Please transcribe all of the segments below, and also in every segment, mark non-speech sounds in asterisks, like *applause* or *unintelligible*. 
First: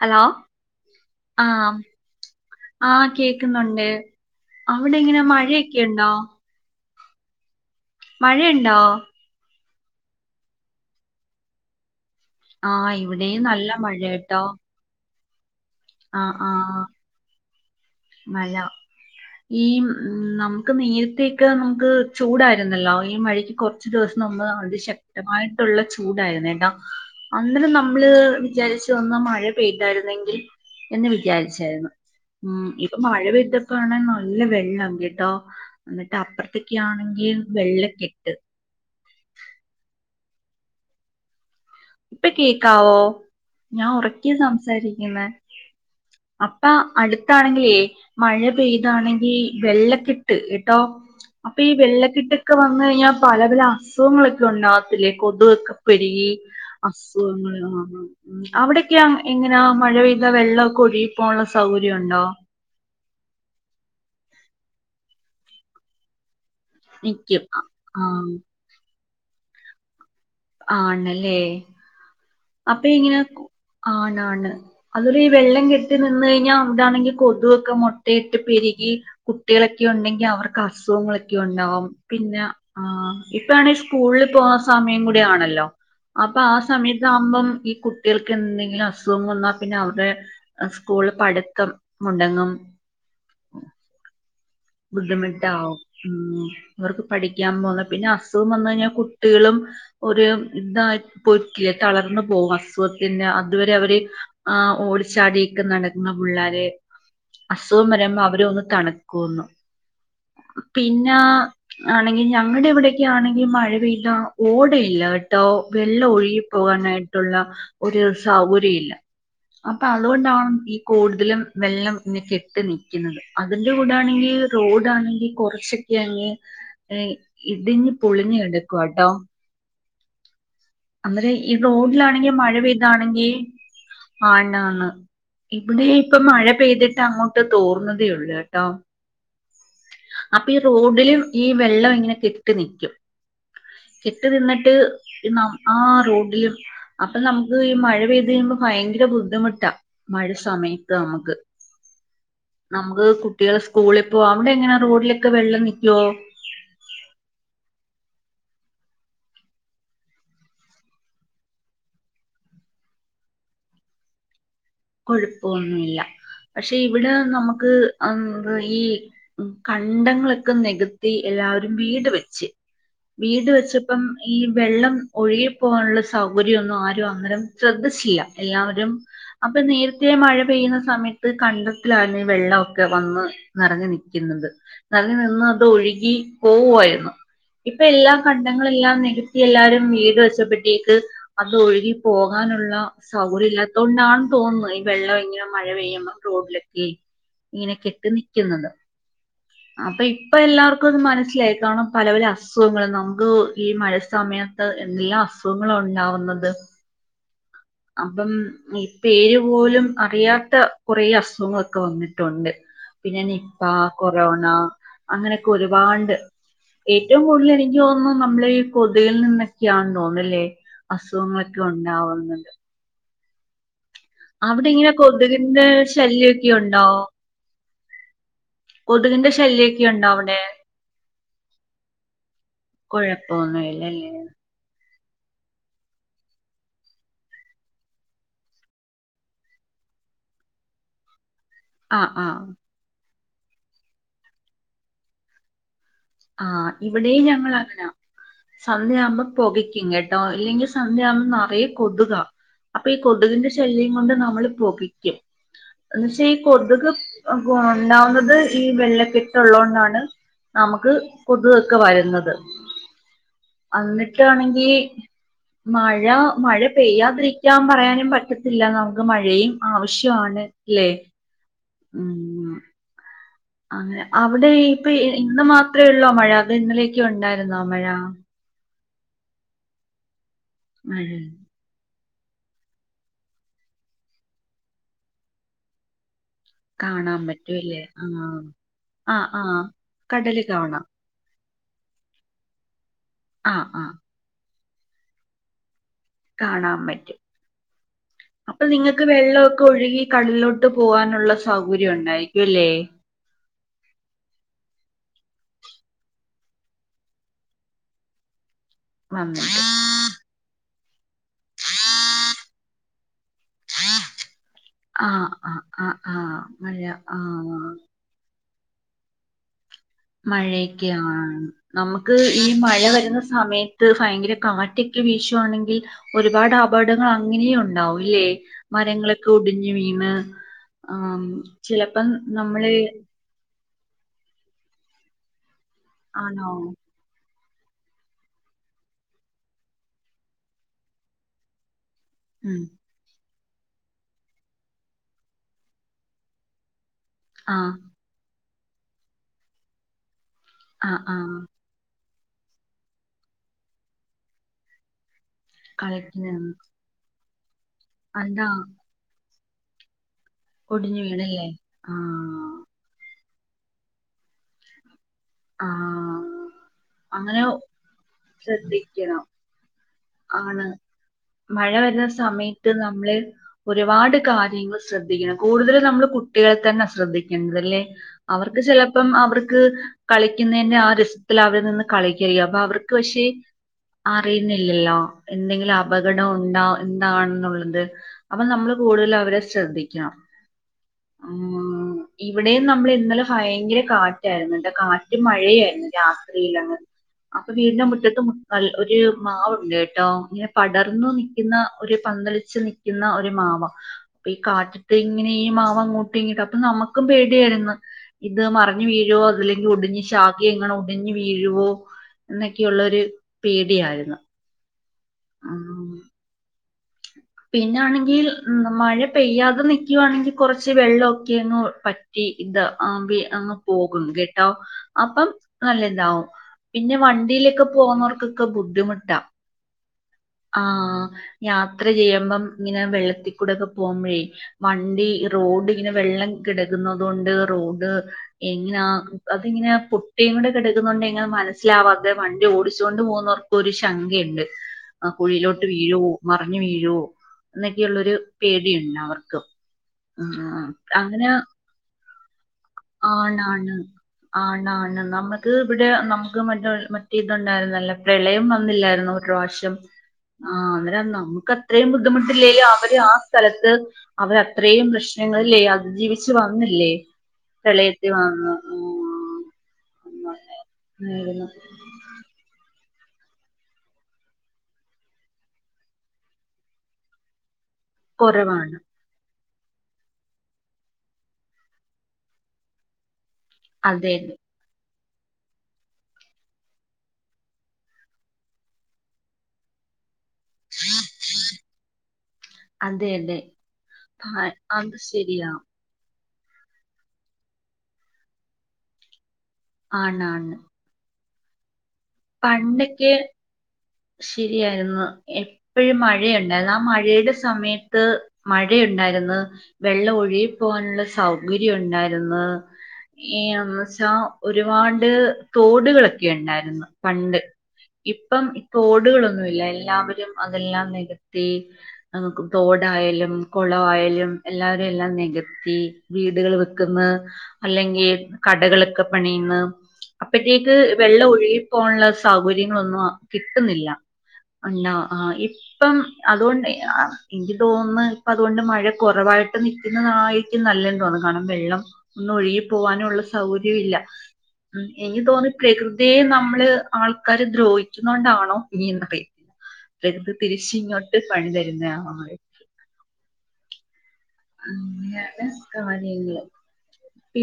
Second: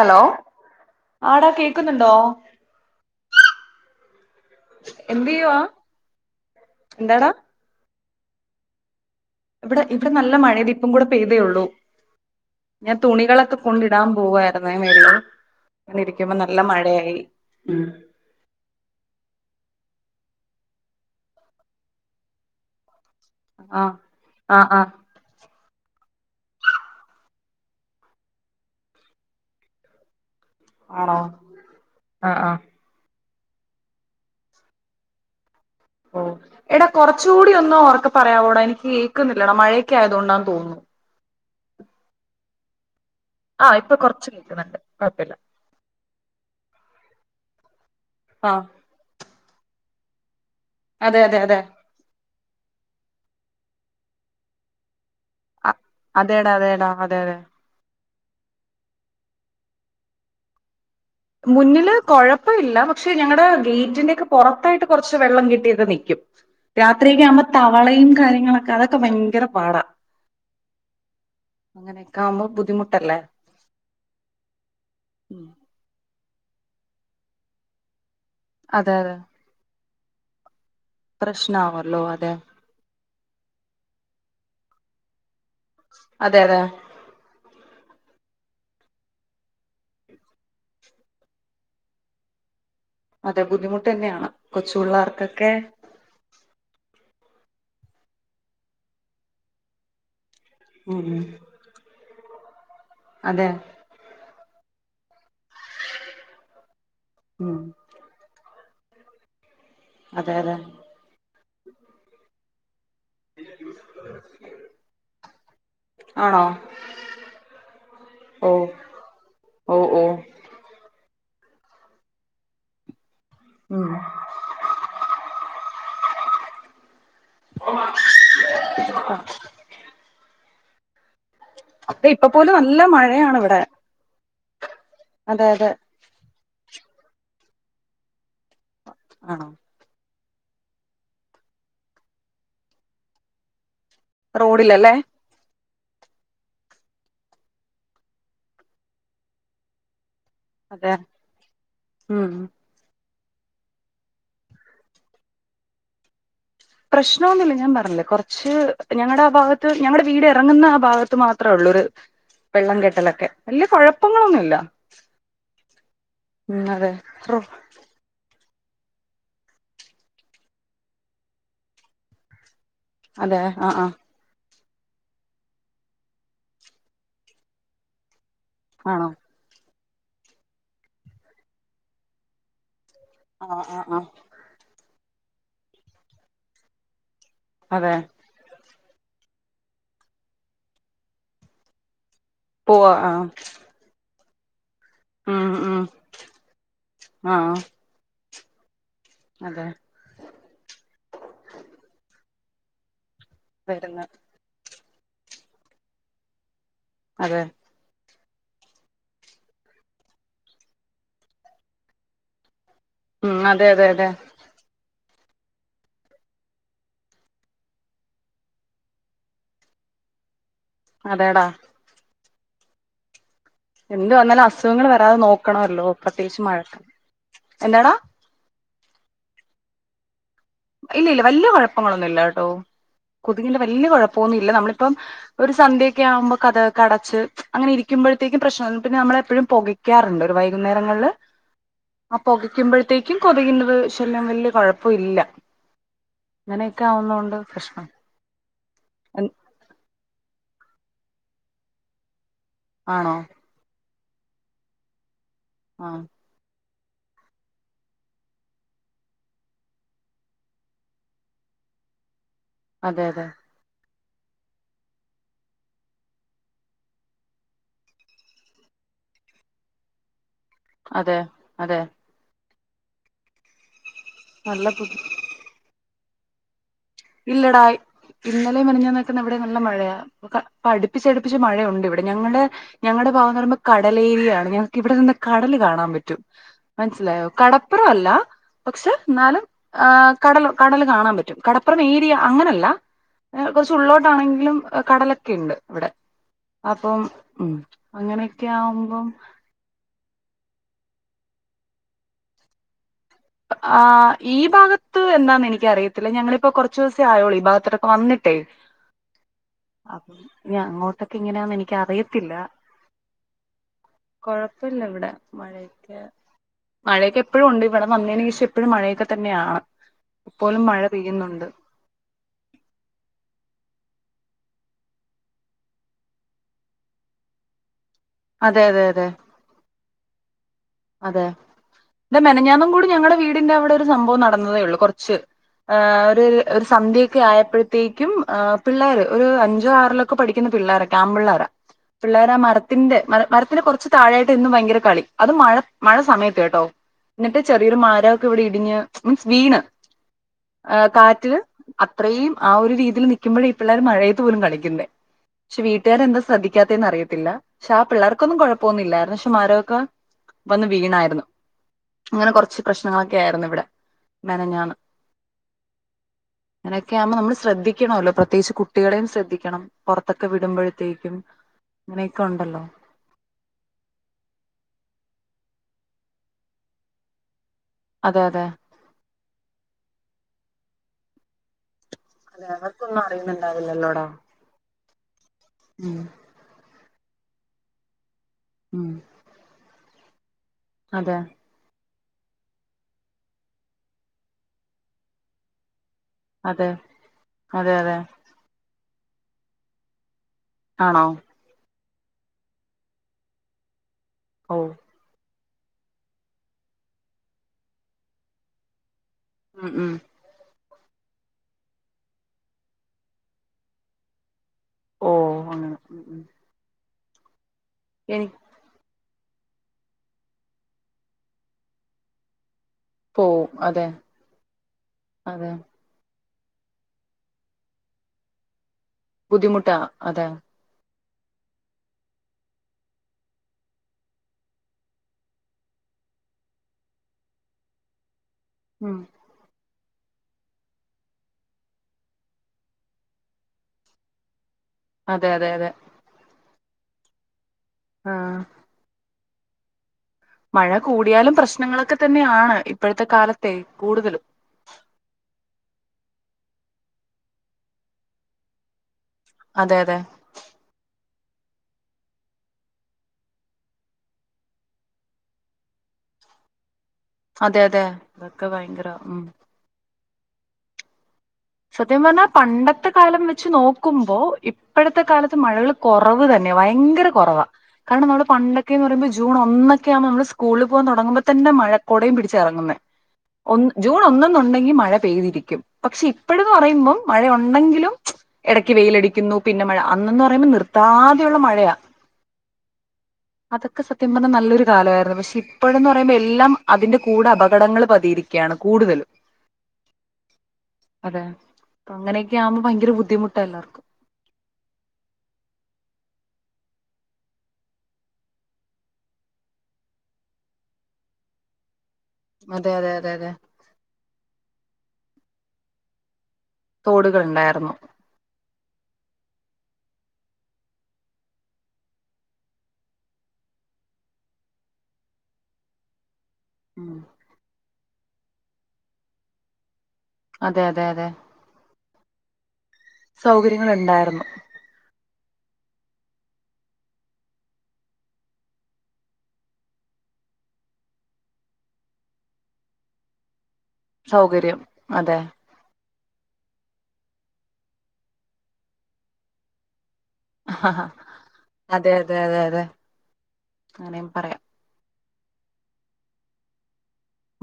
Hello ആടാ ആഹ് കേക്കുന്നുണ്ടോ ആഹ് കേക്കുന്നുണ്ട്. അവിടെ ഇങ്ങനെ എന്ത് ചെയ്യുവാ മഴയൊക്കെയുണ്ടോ? എന്താടാ മഴയുണ്ടോ ഇവിടെ ഇവിടെ നല്ല മഴെ ഇതിപ്പം കൂടെ പെയ്തേയൊള്ളൂ ആ ഞാൻ ഇവിടെയും തുണികളൊക്കെ നല്ല മഴ കൊണ്ടിടാൻ കേട്ടോ പോവ്വായിരുന്നേ മേളില് ആ ന്നിരിക്കുമ്പോ ആ നല്ല മഴയായി ഉം മഴ ഈ ഉം നമുക്ക് നേരത്തേയൊക്കെ നമുക്ക് ചൂടായിരുന്നല്ലോ? ഈ മഴക്ക് കുറച്ചു ആഹ് ദിവസം മുൻപ് ആഹ് അതി ആഹ് ശക്തമായ ള്ള ചൂടായിരുന്നു കേട്ടോ അന്നേരം നമ്മള് വിചാരിച്ചു എന്നാ മഴ പെയ്തായിരുന്നെങ്കിൽ എന്ന് ആണോ വിചാരിച്ചായിരുന്നു ആഹ് ആഹ് ഉം ഇപ്പൊ മഴ പെയ തൊക്കെണൻ നല്ല വെള്ളാ കേട്ടോ എന്നിട്ട് ഓ അപ്പുറത്തൊക്കെ എടാ കൊറച്ച് ആണെങ്കിൽ കൂടി ഒന്നു ഉറക്കെ വെള്ളക്കെട്ട് പറയാവോടാ എനിക്ക് കേൾക്കുന്നില്ലടാ മഴയൊക്കെയാ തോണ്ടാന്ന് തോന്നുന്നു ഇപ്പെ കേക്കാവോ ആഹ് ഞാൻ ഇപ്പൊ കൊറച്ച് ഉറക്കെ കേൾക്കുന്നുണ്ട് സംസാരിക്കുന്നെ കുഴപ്പല്ല അപ്പ അടുത് ട്ടാണെങ്കിലേ മഴ ആഹ് പെയ്താണെങ്കി വെള്ളക്കെട്ട് ട്ട് കേട്ടോ അതെ അതെ അതെ അപ്പൊ ഈ വെള്ളക്കെട്ടൊക്കെ വന്നഴിഞ്ഞാൽ പലത് ല അസുഖങ്ങളൊക്കെ ഉണ്ടാകത്തില്ലേ കൊതുകൊക്കെ പെര്കി അതേടാ അതേടാ അതെ അതെ അസുഖങ്ങൾ ആഹ് ആഹ് ഉം അവിടൊക്കെയെങ്ങനാ മഴ പെയ്ത വെള്ളമൊക്കെ ഒഴുകി മുന്നില് കൊഴപ്പവില്ല പ ക്ഷെ ഞങ്ങളുടെ ഗേറ്റിന്റെ ഒക്കെ പുറത്തായിട്ട് കൊറച്ച് വെള്ളം കെട്ടിയൊക്കെ നിക്കും. രാത്രിക്കെ നിക്കും ആകുമ്പം തവളയും, ആഹ് കാര്യങ്ങളൊക്കെ അത് ഒക്കെ ഭയങ്കര പാടാ ആണല്ലേ? അങ്ങനെയൊക്കെ ആവുമ്പോ അപ്പ ബുദ്ധിമുട്ടല്ലേ ഇങ്ങനെ കു ആണാണ് അതൊരി ഉം വെള്ളം കെട്ടി നിന്ന് ക ഞ്ഞ അവിടാണെങ്കി കൊതുവൊക്കെ മൊ *unintelligible* ട്ട് പെരുകി അതെ അതെ കുട്ടികളെ യുണ്ടെങ്കിൽ അവർക്ക് അസുഖങ്ങളൊക്കെ ഉണ്ടാവും പ്രശ്നാവല്ലോ അതെ പിന്നെ ആ ഇപ്പാണെങ്കിൽ സ്കൂളിൽ പോവാൻ സമയം കൂടി ആണല്ലോ അതെ അപ്പൊ ആ അതെ സമയ ഈ കുട്ടികൾക്ക് എന്തെങ്കിലും അസുഖം വന്നാൽ പിന്നെ അവരുടെ സ്കൂളിൽ പഠിത്തം മുടങ്ങും. അതെ ബുദ്ധിമുട്ട് തന്നെയാണ്. കൊച്ചു പിള്ളേർക്കൊക്കെ ബുദ്ധിമുട്ടാകും ഉം ഇവർക്ക് പഠി *unintelligible* പോണം. പിന്നെ അസുഖം വന്നു കഴിഞ്ഞാൽ കുട്ടികളും ഒരു ഇതായി ഉം *unintelligible* പൊക്കിയ തളർന്നു പോവാ ത്തിന്ന അതെ അതുവരെ അവര് ആ ഓടിച്ചാടി നടക്കുന്ന പിള്ളാര് ഉം അസുഖം വരുമ്പം അവരൊന്ന് തണക്കൂന്നു അതെ അതെ പിന്നാ ആണെങ്കിൽ ഞ അങ്ങടെവിടെ? ആണെങ്കിൽ മഴ പെയ്താൽ ഓടയില്ല കേട്ടോ വെള്ളം ഒഴുകി ആണോ പോകാനായിട്ടുള്ള ഒരു ഓ സൗകര്യം ഇല്ല ഓ അപ്പൊ ഓ അതുകൊണ്ടാണ് ഈ അതിലും വെള്ളം ഇനി കെട്ടി നിക്കുന്നത് അതിന്റെ ഉം കൂടാണെങ്കിൽ *unintelligible* ണെങ്ക കുറച്ചൊക്കെ അങ്ങ് ഏ ഇടിഞ്ഞ് പൊളിഞ്ഞു കിടക്കുവാട്ടോ *unintelligible* ഈ അതെ ഇപ്പൊ റോഡിലാണെങ്കി മഴ പോലും നല്ല പെയ്താണെങ്കി മഴയാണ് ഇവിടെ ആണാണ് അതെ അതെ ഇവിടെ ഇപ്പ മഴ പെയ്തിട്ട് അങ്ങോട്ട് തോർന്നതെയുള്ള ആണോ അപ്പൊ ഈ റോഡിലും ഈ വെള്ളം ഇങ്ങനെ കെട്ടി നിക്കും കെട്ടി നിന്നിട്ട് റോഡിലല്ലേ ഇ ന ആ റോഡിലും അപ്പൊ നമുക്ക് ഈ മഴ പെയ്ത് കഴിയുമ്പോ ഭയങ്കര ബുദ്ധിമുട്ടാ മഴ അതെ സമയത്ത് നമുക്ക് ഉം നമുക്ക് കു കുട്ടികൾ സ്കൂളിൽ പോക അവിടെ എങ്ങനെ റോഡിലൊക്കെ വെള്ളം നിക്കുവോ പ്രശ്നമൊന്നുമില്ല ഞാൻ പറഞ്ഞില്ലേ കുറച്ച് ഞങ്ങടെ ആ ഭാഗത്ത് ഞങ്ങടെ വീട് ഇറങ്ങുന്ന ആ ഭാഗത്ത് മാത്രമേ ഉള്ളൂ ഒരു വെള്ളം കെട്ടലൊക്കെ വലിയ കുഴപ്പങ്ങളൊന്നുമില്ല കൊഴപ്പൊന്നുമില്ല ഉം പക്ഷെ അതെ ഇവിടെ നമുക്ക് മ് അ ഈ കണ്ടങ്ങളൊക്കെ നികത്തി എല്ലാവരും വീട് വെച്ച് അതെ വീട് ആഹ് ആഹ് വെച്ചപ്പം ഈ വെള്ളം ഒഴുകിപ്പോകാനുള്ള സൗകര്യംമൊന്നും ആരും അന്നേരം ശ്രദ്ധിച്ചില്ല എല്ലാവരും ആണോ നേരത്തെ മഴ പെയ്യുന്ന സമയത്ത് കണ്ടത്തിലാണ് ഈ വെള്ളം ഒ ക്കെ വന്ന് ആഹ് ആഹ് നിറഞ്ഞ് ആഹ് നിക്കുന്നത് തങ്ങി നിന്ന് അത് ഒഴുകി പോവുവായിരുന്നു ഇപ്പ അതെ എല്ലാം കണ്ടങ്ങ ങ്ങള് എല്ലാം നികത്തി എല്ലാരും വീട് വെച്ചപ്പഴേത്തേക്ക് അത് ഒഴികി പോകാനുള്ള പോവാ ആഹ് സൗകര്യം ഇല്ലാത്തോണ്ടാണ് തോന്നുന്നെയ് വെള്ളം ഇങ്ങനെ ഉം മഴ ഉം പെയ്യുമ്പം റോഡിലൊക്കെ ആഹ് ഇങ്ങനെ കെട്ടിനി ക്കുന്നത് അതെ അപ്പ ഇപ്പൊ എല്ലാവർക്കും അത് മനസ്സിലായിക്കണം പല പല അ സുഖങ്ങളെ ന ഗൊ ഈ മഴ വരുന്ന് സമയത്ത് ന്തെല്ലാ അസുഖങ്ങള ഉണ്ടാവുന്നത് അതെ അപ്പം ഈ പേര് പോലും അറിയാത്ത കുറേ അസുഖങ്ങളൊക്കെ വന്നിട്ടുണ്ട് പിന്നെ ഉം നിപ്പ അതെ അതെ അതെ കൊറോണ അങ്ങനെയൊക്കെ ഒരുപാണ്ട് ഏറ്റവും കൂടുതൽ എനിക്ക് തോന്നുന്നു നമ്മളെ ഈ കൊതുകിൽ നിന്നൊക്കെയാന്ന് തോന്ന്ന്നല്ലേ അതേടാ അസുഖങ്ങളൊക്കെ ഉണ്ടാവുന്നു എന്ത് വന്നാലും അവിടെ അസുഖങ്ങൾ ഇങ്ങനെ വരാതെ കൊതുകിന്റെ നോക്കണല്ലോ പ്രത്യേകിച്ച് ശല്യൊക്കെ മഴക് ഉണ്ടാവോ എന്താടാ കൊതുകിന്റെ ശല്യക്കെ ഉണ്ടാവിടെ ഇല്ല ഇല്ല വല്യ കുഴപ്പങ്ങളൊന്നുല്ലട്ടോ കൊതുകിന്റെ വല്യ കുഴപ്പൊന്നുമില്ലല്ലേ കുഴപ്പൊന്നു ഇല്ല നമ്മള് ഇപ്പം ഒരു സന്ധ്യൊക്കെ ആഉമ്പോ കതക് ഒക്കെ അടച്ച് അങ്ങനെ ഇരിക്കുമ്പോഴത്തേക്കും പ്രശ്നം പിന്നെ നമ്മള് എപ്പോഴും പുകയ്ക്കാറുണ്ട് ഒരു വൈകുന്നേരങ്ങളില് ആ പൊകയ്ക്കുമ്പയ്ത്തേക്ക് ക്കും കൊത്കിന്റെത് ശല്യം വല്യ കൊഴപ്പൊയില്ല ആ ഇവിടെയും ഞങ്ങള് അങ്ങനാ പ്രശ്നം സന്ധ്യയാവുമ്പോം പൊകക്കും കേട്ടോ ഇല്ലെങ്കിൽ സന്ധ്യയാവുമ്പോ നറയെ കൊതുക അപ്പൊ ഈ ആണോ കൊതുകിന്റെ ശല്യം മന്തെന്ന അമ്മള് *unintelligible* ആഹ് ന്നക്ഷെ ഈ കൊത് കൊതുക് ഉണ്ടാവുന്നത് ഈ വെള്ളക്കെട്ട് ഉള്ളോണ്ടാണ് നമുക്ക് കൊതുക് ഒക്കെ വരുന്നത് അതെ അതെ എന്നിട്ടാണെങ്കി മഴ മഴ പെയ്യാതിരിക്കാൻ പറയാനും പറ്റത്തില്ല നമുക്ക് മഴയും ആവിശ്യാണ് അതേ. അതെ. അങ്ങനെ അവിടെ നല്ല പു ഇപ്പൊ ഇന്ന് മാ അത്രയേ ഉള്ളോ മഴ? അതോ ഇന്നലെ ഇല്ലടാ ഇന്നലെ മിനിഞ്ഞാന്ന് തന്നെ ഇവിടെ നല്ല മഴയാ. ഇപ്പൊക്കെ മഴ അടുപ്പിച്ചടുപ്പിച്ച് മഴയുണ്ട് ഇവി ഞങ്ങളുടെ ഞങ്ങടെ ഭാഗംന്ന് പറയുമ്പോ കടലേരിയാണ്. ഞങ്ങക്ക് ഇവിടെ നിന്ന് കടൽ കാണാൻ പറ്റും. കാണാൻ മനസ്സിലായോ പറ്റൂല്ലേ കടപ്പുറം അല്ല ആഹ് പക്ഷെ ആഹ് ഇന്നാലും ആഹ് ഏഹ് കടൽ കടല് കാണാൻ പറ്റും. അപ്പറം ഏരിയ അങ്ങനല്ല. ആഹ് കൊറച്ച് ആഹ് ഉള്ളോട്ട് ആണെങ്കിലും കടലൊക്കെ ഇണ്ട് ഇവിടെ കാണാൻ അപ്പം പറ്റും ഉം അങ്ങനെയൊക്കെ അപ്പൊ ആവുമ്പം നിങ്ങക്ക് വെള്ളവൊക്കെ ഒഴുകി കടലിലോട്ട് പോവാനുള്ള സൗകര്യം ഉണ്ടായിരിക്കും അല്ലേ? ആ് ഈ ഭാഗത്ത് എന്താന്ന് എനിക്കറിയത്തില്ല ഞങ്ങളിപ്പോ കൊറച്ചു ദിവസം ആയോളൂ ഈ ഭാഗത്തട്ടെക്കെ വന്നിട്ടേ. വന്നിട്ട് ഇഞ്ഞി അങ്ങോ അതൊക്കെങ്ങനാന്ന് എനിക്കറിയത്തില്ല കൊഴപ്പ ആ ആഅ ആ മഴ ആ ഏനീ ഷം എപ്പഴും മഴയൊക്കെത്തന്നെയാണ് മഴയൊക്കെയാൺ നമ്ക്ക് ഈ മഴ വരുന്ന സമയ ത്ത് ഫയങ്കര കാറ്റൊക്കെ വീശുവാണെങ്കിൽ ഒരുപാട് അപടങ്ങൾ അങ്ങനെയ് ഉണ് ണ്ടാവും ല്ലേ അതെ അതെ അതെ മരങ്ങളൊക്കെ ഒടി ഇവീണ് അതെ ത് മെനഞ്ഞാന്നും കൂടി ഞങ്ങളടെ വീടിന്റെ അവ്ടെ സംഭവം നടന്നതേ ഉള്ളൂ കൊർച്ച് ആ ഒരു ആണോ ഒര് സന്ധ്യൊക്കെ ആയ പ്പഴത്തേക്യും ആ പിള്ളാര് ഒരു അഞ്ചോ ആറിലൊക്കെ പഠിക്കുന്ന പിള്ളാര് ആമ്പിള്ളാരാ പിള്ളാരാ ഉം മരത്തിന്റെ മര് മര ത്തിന്റെ കൊർച്ച് താഴായിട്ട് എന്നും ഭയങ്കര കളി അതും മഴ മഴ സമയത്ത് കേട്ടോ ന്നിട്ട് ആഹ് ചെറിയൊരു മാരോക്കെവിടി *unintelligible* മീൻസ് വീണ് ആ ആഹ് കാറ്റില് ആഹ് അ ത്രയും ആ ഒരു രീതിൽ നിക്കുമ്പഴ ഇ പിള്ളര് മഴയത്ത് പോലും കളിക്കുന്നേ ക്ഷെ വീട്ടുകാരെന്താ കളിക്കുന്ന ശ്രദ്ധിക്കാത്തെന്നറിയത്തില്ല ഷെ ആ പിള്ളാർക്കൊന്നും അതാ കൊഴപ്പവൊന്നും ഇല്ലാരുന്നു പക്ഷെ മരോക്കെ വന്ന് ഒടിഞ്ഞു വീണാരുന്നു വീണല്ലേ അങ്ങനെ ആഹ് കൊറച്ച് പ്രശ്നമാ ക്കെയാർന്നിവിടെ മെനഞ്ഞാന്ന് ആഹ് അങ്ങനെക്കെ ആമ്പോ നമ്മള് അങ്ങനെ ശ്രദ്ധിക്കണോല്ലൊ പ്രത്യേകിച്ച് കുട്ടികളേം ശ്രദ്ധിക്കണം ശ്രദ്ധിക്കണം പുറത്തൊക്കെ ആണ് വിടുമ്പോഴത്തേക്കും മഴ വരുന്ന അങ്ങനെയൊക്കെ ഉണ്ടല്ലോ സമയത്ത് നമ്മള് ഒരുപാട് കാര്യങ്ങൾ ശ്രദ്ധിക്കണം കൂടുതലും നമ്മള് കുട്ടികളെ തന്നെ ശ്രദ്ധിക് എന്തല്ലേ അതെ അതെ അവർക്ക് ചിലപ്പം അവർക്ക് കളിക്കുന്നേന്റെ ആ രസ്ത്തില് അവര് നിന്ന് കളിക്കയ് അതെ അപ്പൊ അവർക്ക് അവർക്കൊന്നും പക്ഷേ അറിയുന്നുണ്ടാവില്ലല്ലോടാ അറിയില്ലെ എല്ലോ എന്തെങ്കിലും ഉം അപകടം ഉണ്ടോ എന്താണെന്നുള്ളത് അപ്പം നമ്മള് ഉം കൂടുതല് അവരെ ശ്രദ്ധി ക്ക്യം അതെ ഇവിടെയും നമ്മളിന്നലെ ഭയങ്കര കാറ്റാരുന്നു എന്നിട്ട് കാറ്റും മഴയായിരുന്നു അതെ രാത്രിയില്ലങ്ങ് അപ്പം അതെ വീടിന്റെ അതെ മുറ്റത്ത് *unintelligible* ഒരു ഇതും മാവുണ്ട് കേട്ടോ അങ്ങനെ ആണോ പടർന്നു നിക്കുന്ന ഒരു പന്തളിച്ചു നൽക്കുന്ന ഒരു മാവ അപ്പൊ ഈ ഓ കാട്ടത്തെ ഇങ്ങനെ മാവ് അങ്ങോട്ടി ഇങ്ങട്ട് അപ്പൊ നമ്മുക്കും പേടിയായിരുന്നു ഇത് മറിഞ്ഞീവി രുവോ അത്ല്ലെങ്കിൽ ഉം ഉം ഒടിഞ് ഷാകെങ്ങണ ഒടി ടിഞ്ഞു വീഴുവോ എന്നൊക്കെയുള്ള ഒരു പേടിയായിരുന്നു ഓ അങ്ങനെ അഹ് ഉം ഉം പിന്നാണെങ്കിൽ എനി മഴ പെയ്യാതെ നിക്കുവാണെങ്കിൽ കൊറച്ച് വെള്ളമൊക്കെന്ന് പറ്റി ഇത് ആ പോവും അങ് അതെ പോകും കേട്ടോ അപ്പം അതെ നല്ലതാവും പിന്നെ വണ്ടിയിലൊക്കെ പോകുന്നവർക്കൊക്കെ ബുദ്ധിമുട്ട് ബുദ്ധിമുട്ട ആഹ യാത്ര ചെയ്യുമ്പം ഇങ്ങനെ വെള്ളത്തിൽക്കൂടെൊക്കെ പോകുമ്പോഴേ വണ്ടി റോഡ് ഇങ്ങനെ വെള്ളം കിടക്കുന്നത കൊണ്ട് റോഡ് എങ്ങനാ ഉം അതിങ്ങനെ പുട്ടിയും കൂടെ കിടക്കുന്നണ്ട് എങ്ങെ മനസ്സിലാവാതെ വണ്ടി ഓടിച്ചു കൊണ്ട് പോകുന്നവർക്ക് ഒരു ശങ്കയുണ്ട് ആ അതെ അതെ കുഴയിലോട്ട് അതെ വീഴ മറ അ വീഴു എന്നൊക്കെയുള്ളൊരു ആഹ് പേടിയുണ്ട് അവർ ിക്ക മഴ കൂടിയാലും പ്രശ്നങ്ങളൊക്കെ തന്നെ തന്നെയാണ് ഇപ്പോഴത്തെ കാലത്തെ ആണാണ് കൂടുതലും ആണാണ് നമ്മ ത് ഇവിടെ നമുക്ക് മറ്റ മറ്റേ ഇതുണ്ടായിരുന്നല്ല പ്രളയം വന്നില്ലായിരുന്നു പ്രാവശ്യം അതെ അതെ ആഹ അന്നേരംന്നോ നമുക്ക് അത്രയും ബുദ്ധിമുട്ടില്ലേല അവര് ആ സ്ഥലത്ത് അവര അത്രയും പ്രശ്നങ്ങളില്ലേ അത് ജീവിിച്ചു വന്നില്ലേ അതെ അതെ പ്രളയത്തിൽ അതൊക്കെ ഭയങ്കര ഉം ആ സത്യം പറഞ്ഞാൽ പണ്ടത്തെ കാലം വെച്ച് നോക്കുമ്പോ ഇപ്പോഴത്തെ കാലത്ത് മഴകൾ കുറവ് തന്നെയ ഭയങ്കര കുറവാ കാരണം നമ്മൾ കുറവാണ് പണ്ടോക്കെന്ന് പറയുമ്പോ ജൂൺ ഒന്നൊക്കെ ആവുമ്പോ നമ്മള് സ്കൂളിൽ പോകാൻ തുടങ്ങുമ്പോ തന്നെ കുടയും പിടിച്ച ഇറങ്ങുെന്നെ ഒ ജൂൺ അതെ ഒന്ന് അതെ എന്ന് ഉണ്ടെങ്കിൽ മഴ പെയ്തിരിക്കും പക്ഷെ അപ്പോഴന്ന് പറയുമ്പോ മഴയുണ്ടെങ്കിലും ഇടയ്ക്ക് വെയിലടിക്കുന്നു പിന്നെ മഴ അന്നെന്ന് പറന്നാ പറയുമ്പോ നിർത്താതെയുള്ള മഴയാ അതെ അതെ അതൊക്കെ സത്യം പറഞ്ഞ നല്ലൊരു അത് കാലമായിരുന്നു പക്ഷെ ശരിയാ ഇപ്പോഴെന്ന് പറയുമ്പോ എ എല്ലാം അതിന്റെ കൂടെ അപകടങ്ങൾ പതിയിരിക്കുകയാണ് കൂടുതലും ആണ് ആണ് അതെ അങ്ങനെയക്കെ ആവുമ്പോ ഭയങ്കര ബുദ്ധിമുട്ടാ എല്ലാർക്കും ശരിയായിരുന്നു എപ്പോഴും മഴയുണ്ടായിരുന്നു ആ മഴയുടെ സമയത്ത് മഴയുണ്ടായിരുന്നു വെള്ളം ഒഴുകിപ്പോകാനുള്ള സൗകര്യം ഉണ്ടായിരുന്നു അതെ അതെ അതെ ന്ന് അതെ ഇ എന്നച്ചാ ഒ രുപാട് തോടുകളൊ ക്കെ ഇണ്ടായിര്ന്ന് തോടുകൾ പണ്ട് ഉണ്ടായിരുന്നു ഇപ്പം തോടുകളൊന്നു ഇല്ല എല്ലാവരും അതെല്ലാം നികത്തി നമ്മുക്ക് തോടായാലും കുളാവായാലും എല്ലാരും എല്ലാം നികത്തി വീടുകൾ ഉം വെക്കുന്ന അല്ലെങ്കിൽ കടകളൊക്കെ പണിയ്ന്ന് അതെ അപ്പഴത്തേക്ക് അതെ അതെ വെള്ളം ഒഴുകി ഇപ്പോള്ള സൗകര്യങ്ങളൊന്നും അ സൗകര്യങ്ങൾ ഉണ്ടായിരുന്നു ആ ഇപ്പം അതുകൊണ്ട് എനിക്ക് തോന്നുന്ന് ഇപ്പം അതുകൊണ്ട് മഴ കുറവായിട്ട് നിക്കുന്നതായിരിക്കും നല്ലതെന്ന് തോന്നുന്നു കാരണം വെള്ളം ഒന്ന് ഒഴുകി പോവാനുള്ള സൗകര്യവില്ല സൗകര്യം അതെ എനിക്ക് തോന്നി പ്രകൃ ഇതേ നമ്മള് ആൾക്കാര് ദ്രോഹി ക്കുന്നോണ്ടാണോ ഇനി *unintelligible* *unintelligible* തിരിച്ചിങ്ങോട്ട് പണി അതെ തരുന്നയാ അതെ അതെ അതെ *unintelligible* പറയാം അങ്ങെയാണ് കാര്യങ്ങള്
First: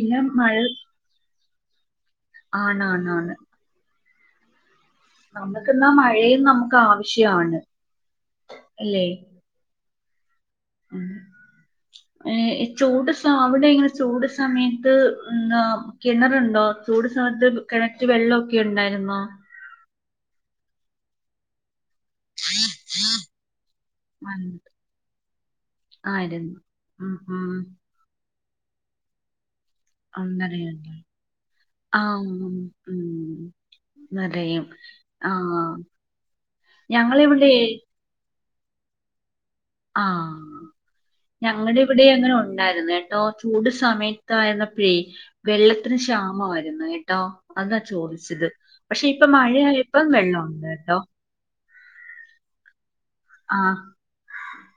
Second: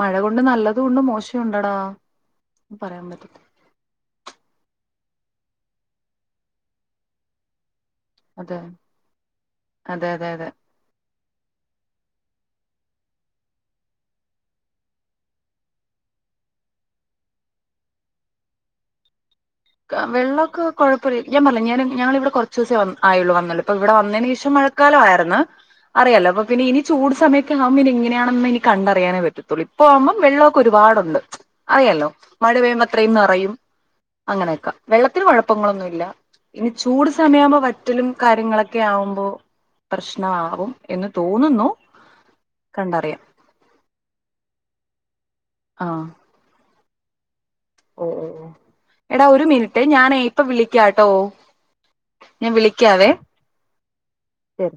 മഴ കൊണ്ട് നല്ലതൂണ്ട് മോശവും ഉണ്ടടാ പറയാൻ ആണാണാണ് പറ്റത്തില്ല നമ്മുക്കിന്നാ മഴയും നമുക്ക് ആവശ്യാണ് അതെ അല്ലേ അതെ അതെ അതെ ചൂട് അവിടെ സ അവിടെ എങ്ങനെ ചൂട് സമയത്ത് ന്താ കിണറ്ണ്ടോ ചൂട് സമയത്ത് കിണറ്റ് വെള്ളമൊക്കെ ഉണ്ടായിരുന്നോ വെള്ളൊക്കെ കുഴപ്പല്ല ഞാൻ പർഞ്ഞിലേ ഞാന് ഞങ്ങൾ ഇവിടെ കുറച്ചൂസേ വ ആയുള്ളൂ വന്നുള്ളൂ ഇപ്പ ഇവിടെ വന്നേന് ശേഷം മഴക്കാലം ആയിരുന്ന് അറിയാലോ അപ്പൊ ആയിരുന്നു പിന്നെ ഇനി ഉം ചൂട് ഉം സമയക്കെ ആവുമ്പ ഇനിഎങ്ങനെയാണെന്ന് എനി കണ്ടറിയാനേ പറ്റു ഇപ്പ ആവുമ്പം വെള്ളമൊക്കെ അന്നേരം ഒരുപാടുണ്ട് അറിയാലോ ആഹ് മഴ പെയ്യുമ്പോ ഉം അത്രേയും നെറയും നിറയും അങ്ങനെയൊക്കെ വെള്ളത്തിന് ആഹ് കുഴപ്പങ്ങളൊന്നും ഇല്ല ഇനി ചൂട് ഞങ്ങളിവിടെ സമയമാവുമ്പോ വറ്റലും കാര്യങ്ങളൊ ഒക്കെ ആവുമ്പോ ആന് പ്രശ്നമാവും എന്ന് തോന്നുന്നു ഞങ്ങടെ ഇവിടെ അങ്ങനെ ഉണ്ടായിരുന്നു കേട്ടോ കണ്ടറിയാം ചൂട് സമയ ത്തായിരുന്നപ്പഴേ വെള്ളത്തിന് ആഹ് ക്ഷാമമായിരുന്നു ന്ന് കേട്ടോ അതാ ഓ ഓ ചോദിച്ചത് ഓ പക്ഷെ എടാ ഇപ്പ ഒരു മഴയാ മിനിറ്റ് യപ്പം ഞാനേ വെള്ളം ഇപ്പൊ ഒണ്ട് ട്ടോ വിളിക്കാട്ടോ ഞാൻ വിളി ക്കാവേ ശരി